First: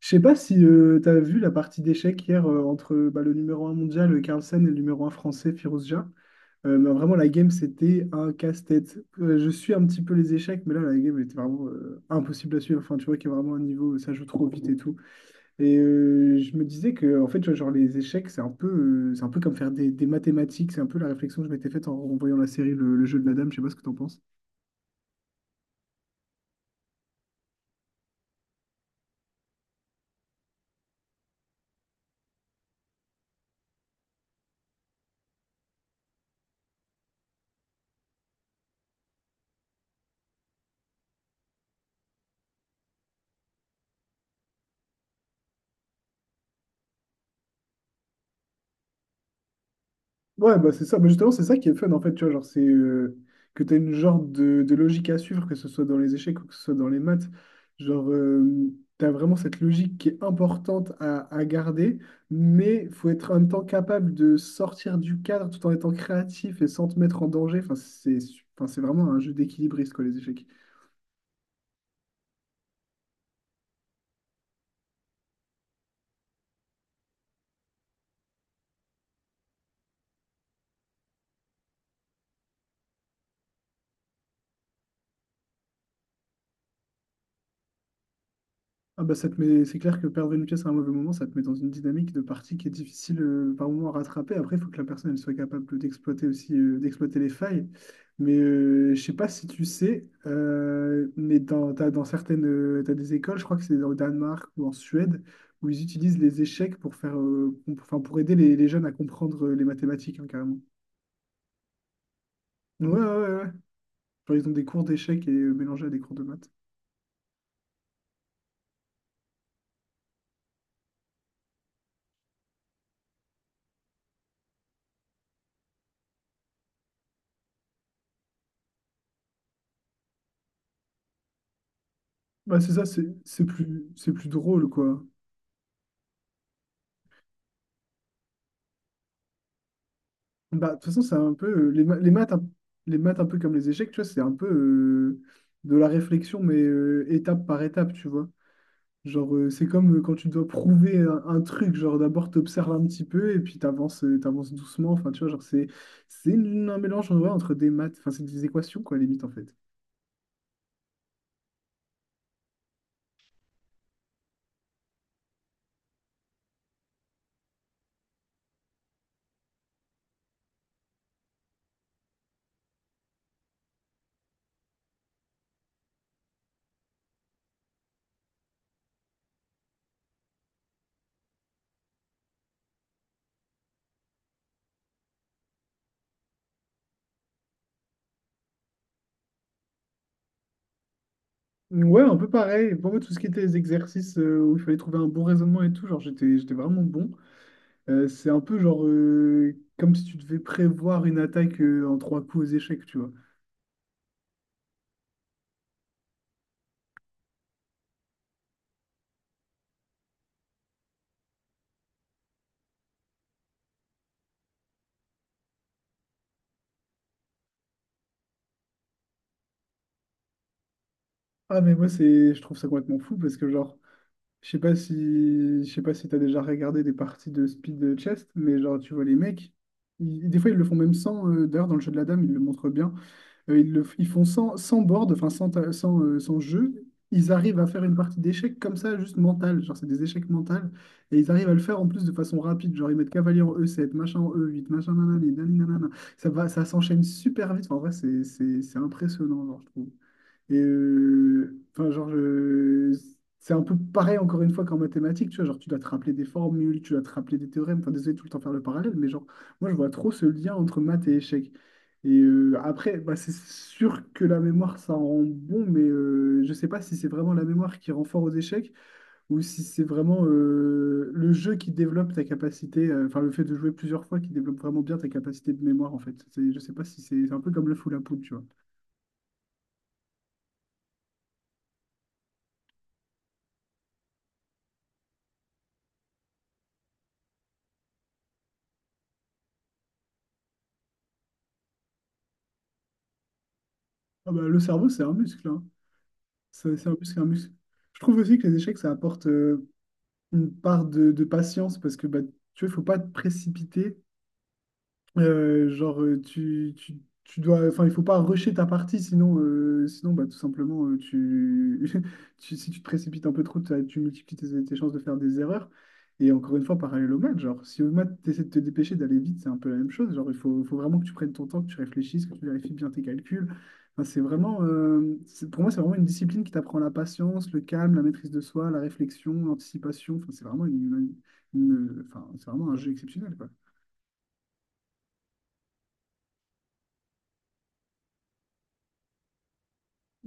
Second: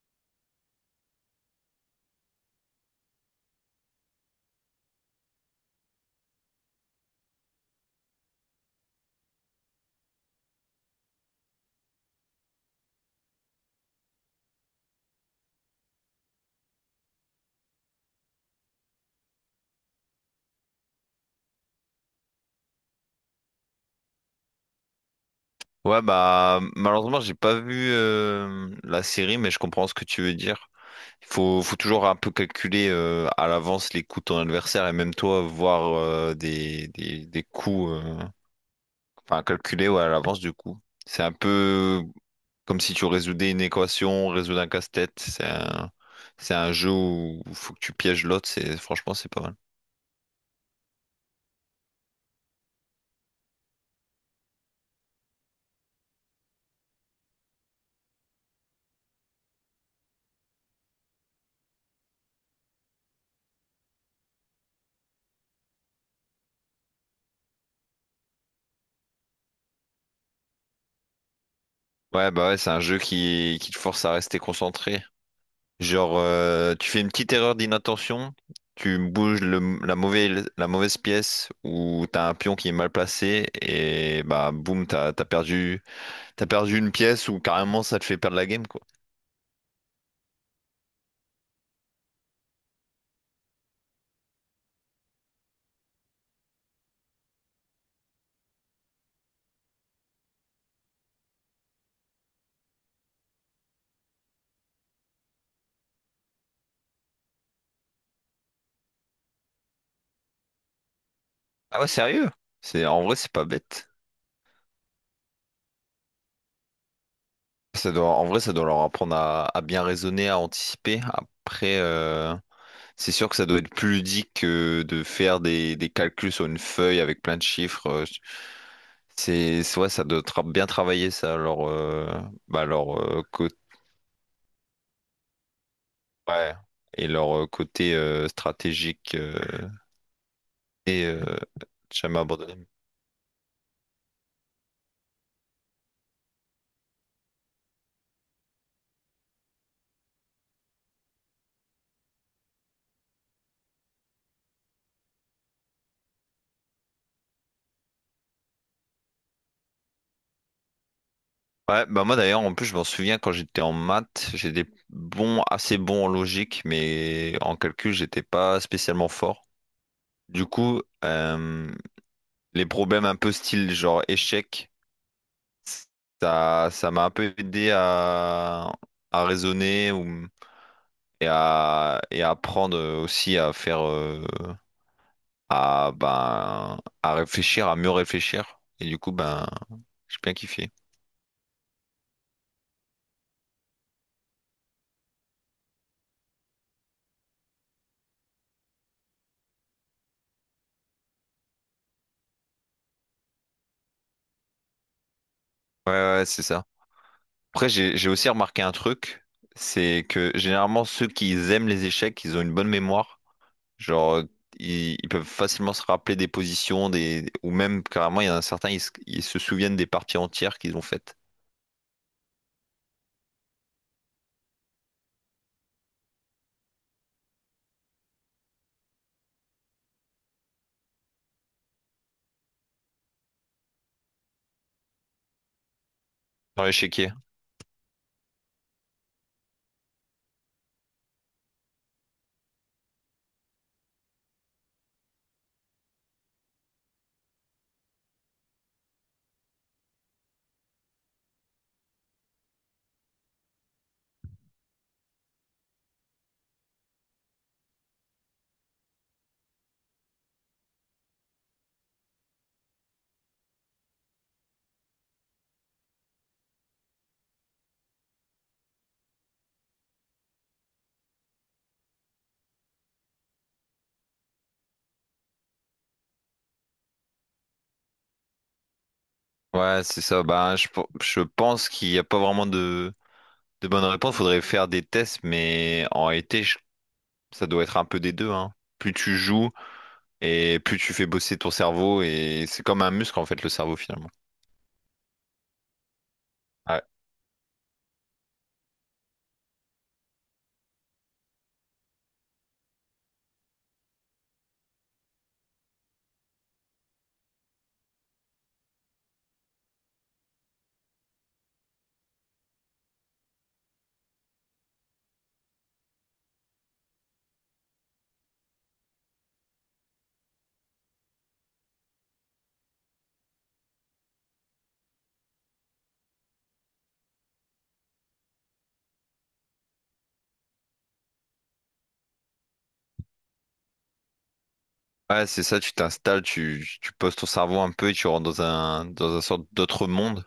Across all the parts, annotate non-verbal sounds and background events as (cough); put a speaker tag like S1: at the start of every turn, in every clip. S1: Je sais pas si tu as vu la partie d'échecs hier entre bah, le numéro un mondial Carlsen et le numéro un français Firouz Jah. Mais vraiment, la game, c'était un casse-tête. Je suis un petit peu les échecs, mais là, la game était vraiment impossible à suivre. Enfin, tu vois qu'il y a vraiment un niveau, ça joue trop vite et tout. Et je me disais que, en fait, tu vois, genre, les échecs, c'est un peu comme faire des mathématiques. C'est un peu la réflexion que je m'étais faite en voyant la série le jeu de la dame. Je sais pas ce que t'en penses.
S2: Ouais, bah malheureusement, j'ai pas vu la série, mais je comprends ce que tu veux dire. Il faut toujours un peu calculer à l'avance les coups de ton adversaire et même toi voir des coups, enfin calculer ouais, à l'avance du coup. C'est un peu comme si tu résoudais une équation, résoudre un casse-tête. C'est un jeu où il faut que tu pièges l'autre. Franchement, c'est pas mal.
S1: Ouais, bah c'est ça. Bah justement, c'est ça qui est fun, en fait, tu vois, genre, c'est que tu as une genre de logique à suivre, que ce soit dans les échecs ou que ce soit dans les maths. Genre, tu as vraiment cette logique qui est importante à garder, mais faut être en même temps capable de sortir du cadre tout en étant créatif et sans te mettre en danger. Enfin, c'est vraiment un jeu d'équilibriste, quoi, les échecs.
S2: Ouais, bah ouais, c'est un jeu qui te force à rester concentré. Genre, tu fais une petite erreur d'inattention, tu bouges la mauvaise pièce ou t'as un pion qui est mal placé et bah boum, t'as perdu une pièce ou carrément ça te fait perdre la game quoi.
S1: Ah bah c'est clair que perdre une pièce à un mauvais moment, ça te met dans une dynamique de partie qui est difficile par moment à rattraper. Après, il faut que la personne elle soit capable d'exploiter aussi, d'exploiter les failles. Mais je sais pas si tu sais, mais dans, t'as, dans certaines, t'as des écoles, je crois que c'est au Danemark ou en Suède, où ils utilisent les échecs pour faire, com- enfin, pour aider les jeunes à comprendre les mathématiques, hein, carrément.
S2: Ah ouais, sérieux?
S1: Ouais, ouais,
S2: En vrai, c'est
S1: ouais, ouais.
S2: pas bête.
S1: Genre, ils ont des cours d'échecs et mélangés à des cours de maths.
S2: En vrai, ça doit leur apprendre à bien raisonner, à anticiper. Après, c'est sûr que ça doit être plus ludique que de faire des calculs sur une feuille avec plein de chiffres. Ouais, ça doit bien travailler ça, leur,
S1: Bah
S2: bah,
S1: c'est ça,
S2: leur
S1: c'est c'est
S2: côté,
S1: plus, c'est plus drôle, quoi.
S2: ouais, et leur côté stratégique
S1: Bah, de toute façon,
S2: et
S1: c'est
S2: euh,
S1: un peu les, ma-
S2: jamais abandonné.
S1: les maths un peu comme les échecs, tu vois, c'est un peu de la réflexion, mais étape par étape, tu vois. Genre, c'est comme quand tu dois prouver un truc, genre d'abord t'observes un petit peu et puis t'avances doucement. Enfin, tu vois, genre c'est un mélange en vrai entre des maths, enfin c'est des équations quoi, limite en fait.
S2: Ouais, bah moi d'ailleurs, en plus, je m'en souviens quand j'étais en maths, j'étais bon, assez bon en logique, mais en calcul, j'étais pas spécialement fort. Du coup, les problèmes un peu style genre échec. Ça m'a un peu aidé à raisonner et à apprendre aussi à faire, à, ben, à réfléchir, à mieux réfléchir. Et du coup, ben, j'ai bien kiffé.
S1: Ouais, un peu pareil. Pour moi, tout ce qui était les exercices où il fallait trouver un bon raisonnement et tout, genre j'étais vraiment bon. C'est un peu genre comme si tu devais prévoir une attaque en trois coups aux échecs, tu vois.
S2: Ouais, ouais, ouais, c'est ça. Après, j'ai aussi remarqué un truc, c'est que généralement, ceux qui aiment les échecs, ils ont une bonne mémoire. Genre, ils peuvent facilement se rappeler des positions, ou même carrément, il y en a certains, ils se souviennent des parties entières qu'ils ont faites.
S1: Ah mais moi c'est je trouve ça complètement fou parce que genre je sais pas si t'as déjà regardé des parties de speed chess mais genre tu vois les mecs des fois ils le font même sans d'ailleurs dans le jeu de la dame ils le montrent bien. Ils font sans board, enfin sans, ta- sans, sans
S2: Sur
S1: jeu.
S2: l'échiquier.
S1: Ils arrivent à faire une partie d'échecs comme ça, juste mentale. Genre, c'est des échecs mentales. Et ils arrivent à le faire en plus de façon rapide. Genre, ils mettent cavalier en E7, machin en E8, machin nanani, nanani, nanana. Ça va, ça s'enchaîne super vite. Enfin, en vrai, c'est impressionnant, genre, je trouve. Et enfin, genre, c'est un peu pareil encore une fois qu'en mathématiques, tu vois, genre, tu dois te rappeler des formules, tu dois te rappeler des théorèmes, enfin, désolé de tout le temps faire le parallèle, mais genre, moi, je vois trop ce lien entre maths et échec. Et après, bah, c'est sûr que la mémoire, ça rend bon, mais je sais pas si c'est vraiment la mémoire qui rend fort aux échecs ou si c'est vraiment le jeu qui développe ta capacité, enfin, le fait de jouer plusieurs fois qui développe vraiment bien ta capacité de mémoire, en fait. Je sais pas si c'est un peu comme le fou la poule, tu vois.
S2: Ouais, c'est ça. Bah, je pense qu'il n'y a pas vraiment de bonne réponse. Faudrait faire des tests, mais en réalité, ça doit être un peu des deux, hein. Plus tu joues et plus tu fais bosser ton cerveau, et c'est comme un muscle, en fait, le cerveau, finalement.
S1: Ah bah, le cerveau, c'est un muscle, hein. C'est
S2: Ouais,
S1: c'est un muscle, un muscle. Je trouve aussi que les échecs, ça apporte une part de patience parce que bah, tu vois, il faut pas te précipiter. Genre, enfin, il faut pas rusher ta partie, sinon bah, tout simplement. (laughs) Si tu te précipites un peu trop, tu multiplies tes chances de faire des erreurs. Et encore une fois, parallèle au maths, genre, si au maths, tu essaies de te dépêcher d'aller vite, c'est un peu la même chose. Genre, il faut vraiment que tu prennes ton temps, que tu réfléchisses, que tu vérifies bien tes calculs. Enfin, pour moi, c'est vraiment une discipline qui t'apprend la patience, le calme, la maîtrise de soi, la réflexion, l'anticipation. Enfin, c'est vraiment une- enfin, c'est vraiment un jeu exceptionnel, quoi.
S2: ouais, c'est ça, tu t'installes, tu poses ton cerveau un peu et tu rentres dans un sorte d'autre monde.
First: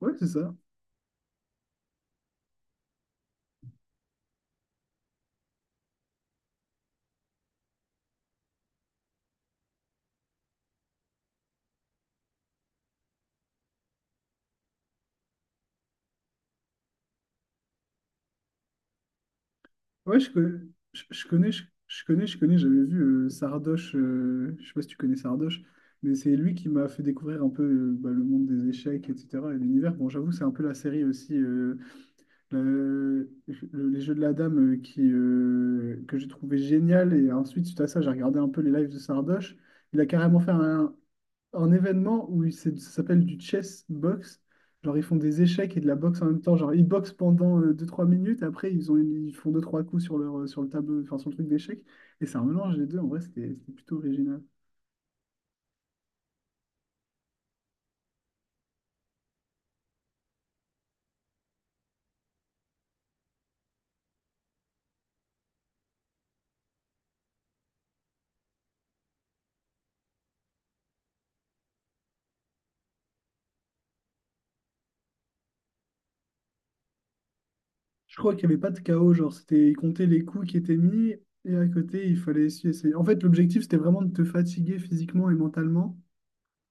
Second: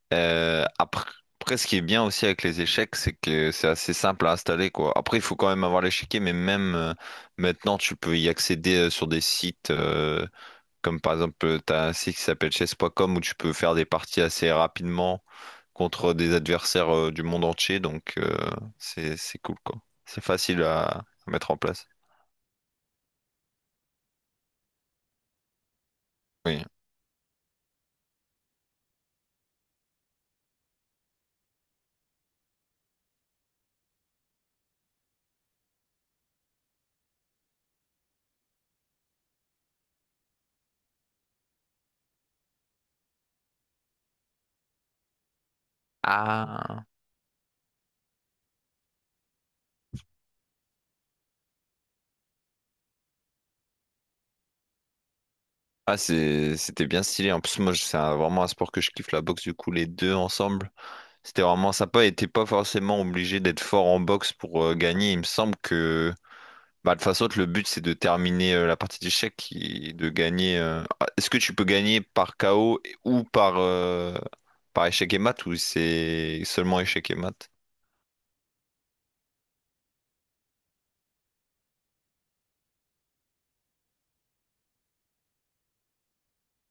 S1: Ouais, c'est ça.
S2: Après, ce qui est bien aussi avec les échecs, c'est que c'est assez simple à installer, quoi. Après, il faut quand même avoir l'échiquier, mais même maintenant, tu peux y accéder sur des sites comme par exemple, t'as un site qui s'appelle chess.com où tu peux faire des parties assez rapidement contre des adversaires du monde entier, donc c'est cool, quoi.
S1: Ouais,
S2: C'est
S1: je connais,
S2: facile à, à
S1: je
S2: mettre
S1: connais,
S2: en place.
S1: je connais, j'avais vu Sardoche, je sais pas si tu connais Sardoche, mais c'est lui
S2: Oui.
S1: qui m'a fait découvrir un peu bah, le monde des échecs, etc. et l'univers. Bon, j'avoue, c'est un peu la série aussi, le- les jeux de la dame que j'ai trouvé génial. Et ensuite, suite à ça, j'ai regardé un peu les lives de Sardoche. Il a carrément fait un événement où ça s'appelle du chess box. Genre, ils font des échecs et de la boxe en même temps. Genre,
S2: Ah,
S1: ils boxent pendant deux trois minutes. Après, ils font deux trois coups sur le tableau, enfin, sur le truc d'échecs. Et c'est un mélange des deux. En vrai, c'était plutôt original.
S2: ah, c'était bien stylé. En plus, moi, vraiment un sport que je kiffe, la boxe, du coup, les deux ensemble. C'était vraiment sympa et t'es pas forcément obligé d'être fort en boxe pour gagner. Il me semble que bah, de toute façon, le but c'est de terminer la partie d'échecs et de gagner. Ah, est-ce que tu peux gagner par KO ou par échec et mat ou c'est seulement échec et mat?
S1: Je crois qu'il n'y avait pas de chaos. Genre, ils comptaient les coups qui étaient mis. Et à côté, il fallait essayer. En fait, l'objectif, c'était vraiment de te fatiguer physiquement et mentalement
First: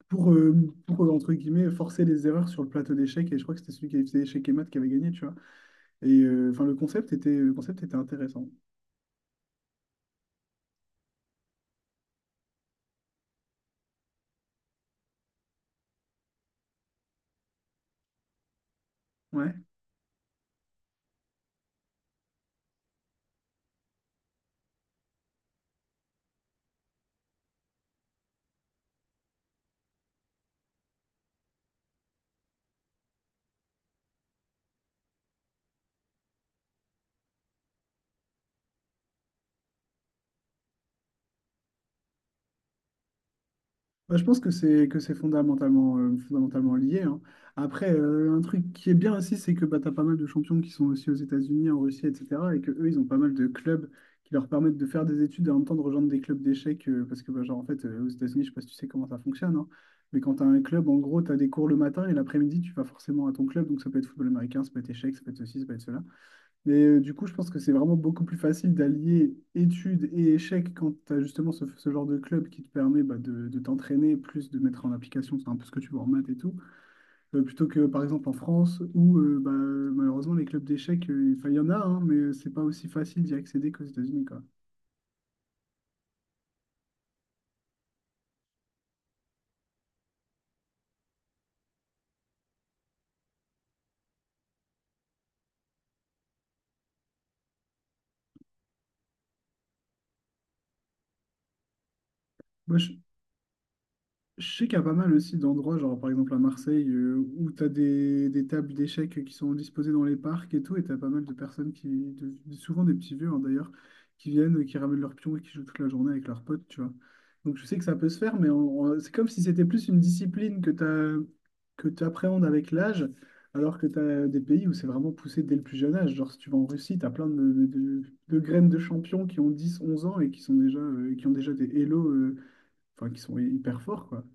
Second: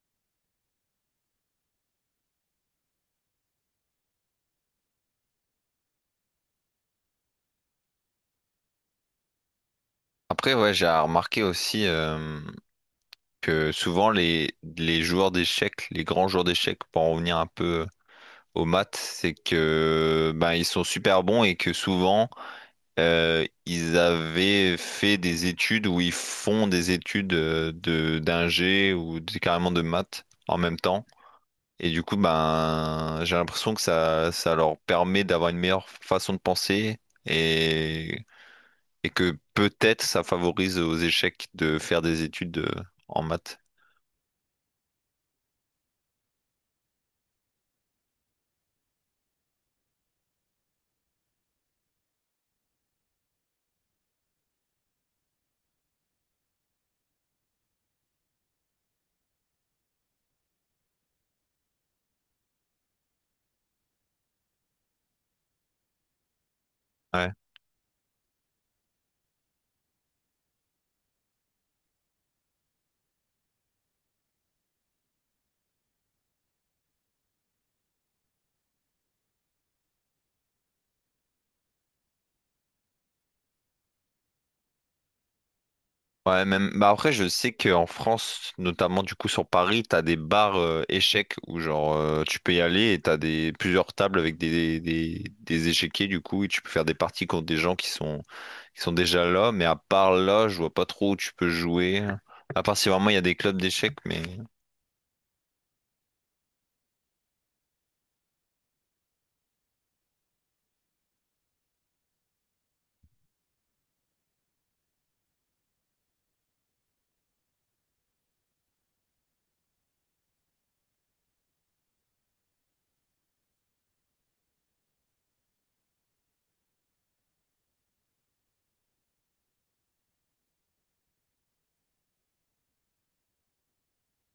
S1: pour, euh, pour, entre guillemets, forcer les erreurs sur le plateau d'échecs. Et je crois que c'était celui qui avait fait échec et maths qui avait gagné, tu vois. Et enfin, le concept était intéressant.
S2: Après, ouais, j'ai remarqué aussi que souvent les joueurs d'échecs, les grands joueurs d'échecs, pour en revenir un peu aux maths, c'est
S1: Ouais.
S2: que ben, ils sont super bons et que souvent. Ils avaient fait des études où ils font des études de d'ingé carrément de maths en même temps. Et du coup, ben, j'ai l'impression que ça leur permet d'avoir une meilleure façon de penser et, et que peut-être ça favorise aux échecs de faire des études en maths.
S1: Bah, je pense que c'est fondamentalement lié, hein. Après, un truc qui est bien aussi, c'est que bah, tu as pas mal de champions qui sont aussi aux États-Unis, en Russie, etc. Et que eux, ils ont pas mal de clubs qui leur permettent de faire des études et en même temps de rejoindre des clubs d'échecs. Parce que, bah, genre, en fait, aux États-Unis, je sais pas si tu sais comment ça fonctionne, hein, mais quand tu as un club, en gros, tu as des cours le matin et l'après-midi, tu vas forcément à ton club. Donc, ça peut être football américain, ça peut être échecs, ça peut être ceci, ça peut être cela. Mais du coup,
S2: Ouais.
S1: je pense que c'est vraiment beaucoup plus facile d'allier études et échecs quand tu as justement ce genre de club qui te permet bah, de t'entraîner, plus de mettre en application, c'est un peu ce que tu vois en maths et tout. Plutôt que par exemple en France où bah, malheureusement les clubs d'échecs, enfin, il y en a, hein, mais c'est pas aussi facile d'y accéder qu'aux États-Unis, quoi.
S2: Ouais, même. Bah après, je sais qu'en France, notamment du coup sur Paris, t'as des bars échecs où genre tu peux y aller et t'as des plusieurs tables avec des échiquiers du coup et tu peux faire des parties contre des gens qui sont déjà là. Mais à part là, je vois pas trop où tu peux jouer. À
S1: Moi,
S2: part si
S1: je,
S2: vraiment il y a des clubs d'échecs, mais
S1: Je sais qu'il y a pas mal aussi d'endroits, genre par exemple à Marseille, où tu as des tables d'échecs qui sont disposées dans les parcs et tout, et tu as pas mal de personnes souvent des petits vieux hein, d'ailleurs, qui viennent, qui ramènent leurs pions et qui jouent toute la journée avec leurs potes, tu vois. Donc je sais que ça peut se faire, mais c'est comme si c'était plus une discipline que tu appréhendes avec l'âge, alors que tu as des pays où c'est vraiment poussé dès le plus jeune âge. Genre si tu vas en Russie, tu as plein de graines de champions qui ont 10 11 ans et qui ont déjà des hello, enfin qui sont hyper forts, quoi.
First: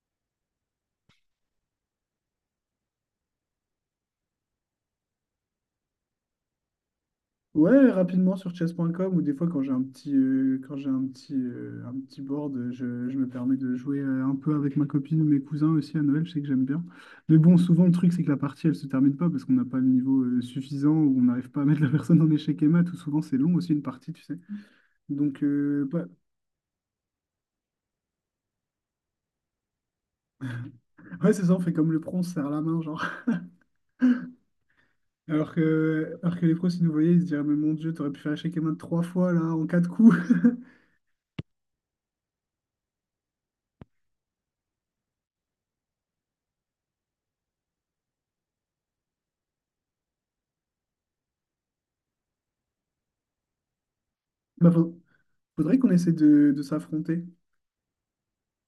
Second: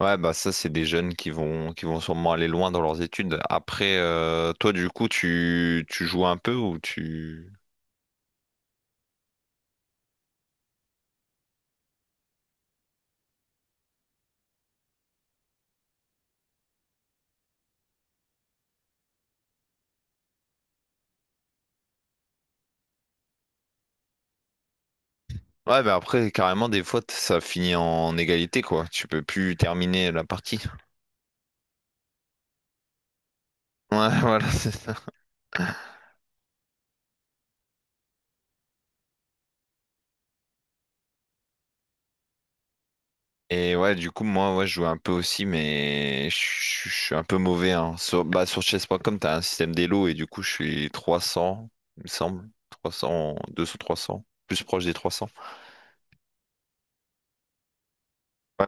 S2: ouais, bah ça c'est des jeunes qui vont sûrement aller loin dans leurs études. Après, toi du coup, tu joues un peu ou tu.
S1: Ouais, rapidement sur chess.com ou des fois quand j'ai un petit board, je me permets de jouer un peu avec ma copine ou mes cousins aussi à Noël, je sais que j'aime bien. Mais bon, souvent le truc c'est que la partie elle se termine pas parce qu'on n'a pas le niveau suffisant ou on n'arrive pas à mettre la personne en échec et mat ou souvent c'est long aussi une partie, tu sais. Donc
S2: Ouais, mais
S1: bah,
S2: après, carrément, des fois, ça finit en égalité, quoi. Tu peux plus terminer la partie.
S1: ouais, c'est ça, on fait comme le pro, on se serre la main genre.
S2: Ouais, (laughs) voilà, c'est ça.
S1: (laughs) Alors que les pros s'ils nous voyaient, ils se diraient mais mon Dieu, t'aurais pu faire échec et mat trois fois là en quatre coups. (laughs)
S2: Et ouais, du coup, moi, ouais, je joue un peu aussi, mais je suis un peu mauvais, hein. Sur, bah, sur chess.com, t'as un système d'élo, et du coup, je suis 300, il me semble. 300, 300, plus
S1: Bah,
S2: proche des 300.
S1: faudrait qu'on essaie de s'affronter.
S2: Ouais.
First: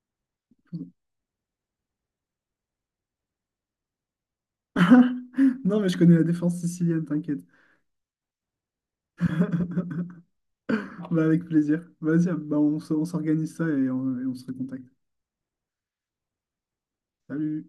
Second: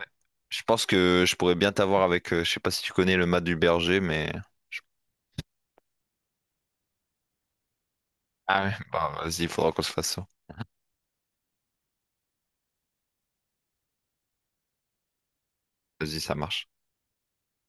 S2: Je pense que je pourrais bien t'avoir avec, je sais pas si tu connais le mat du berger, mais... je-
S1: (laughs) Non, mais je connais la défense sicilienne, t'inquiète.
S2: Ah ouais, bah, vas-y, il faudra qu'on se fasse
S1: (laughs)
S2: ça.
S1: Bah, avec plaisir. Vas-y, bah, on s'organise ça et on se recontacte.
S2: Vas-y, ça marche.
S1: Salut!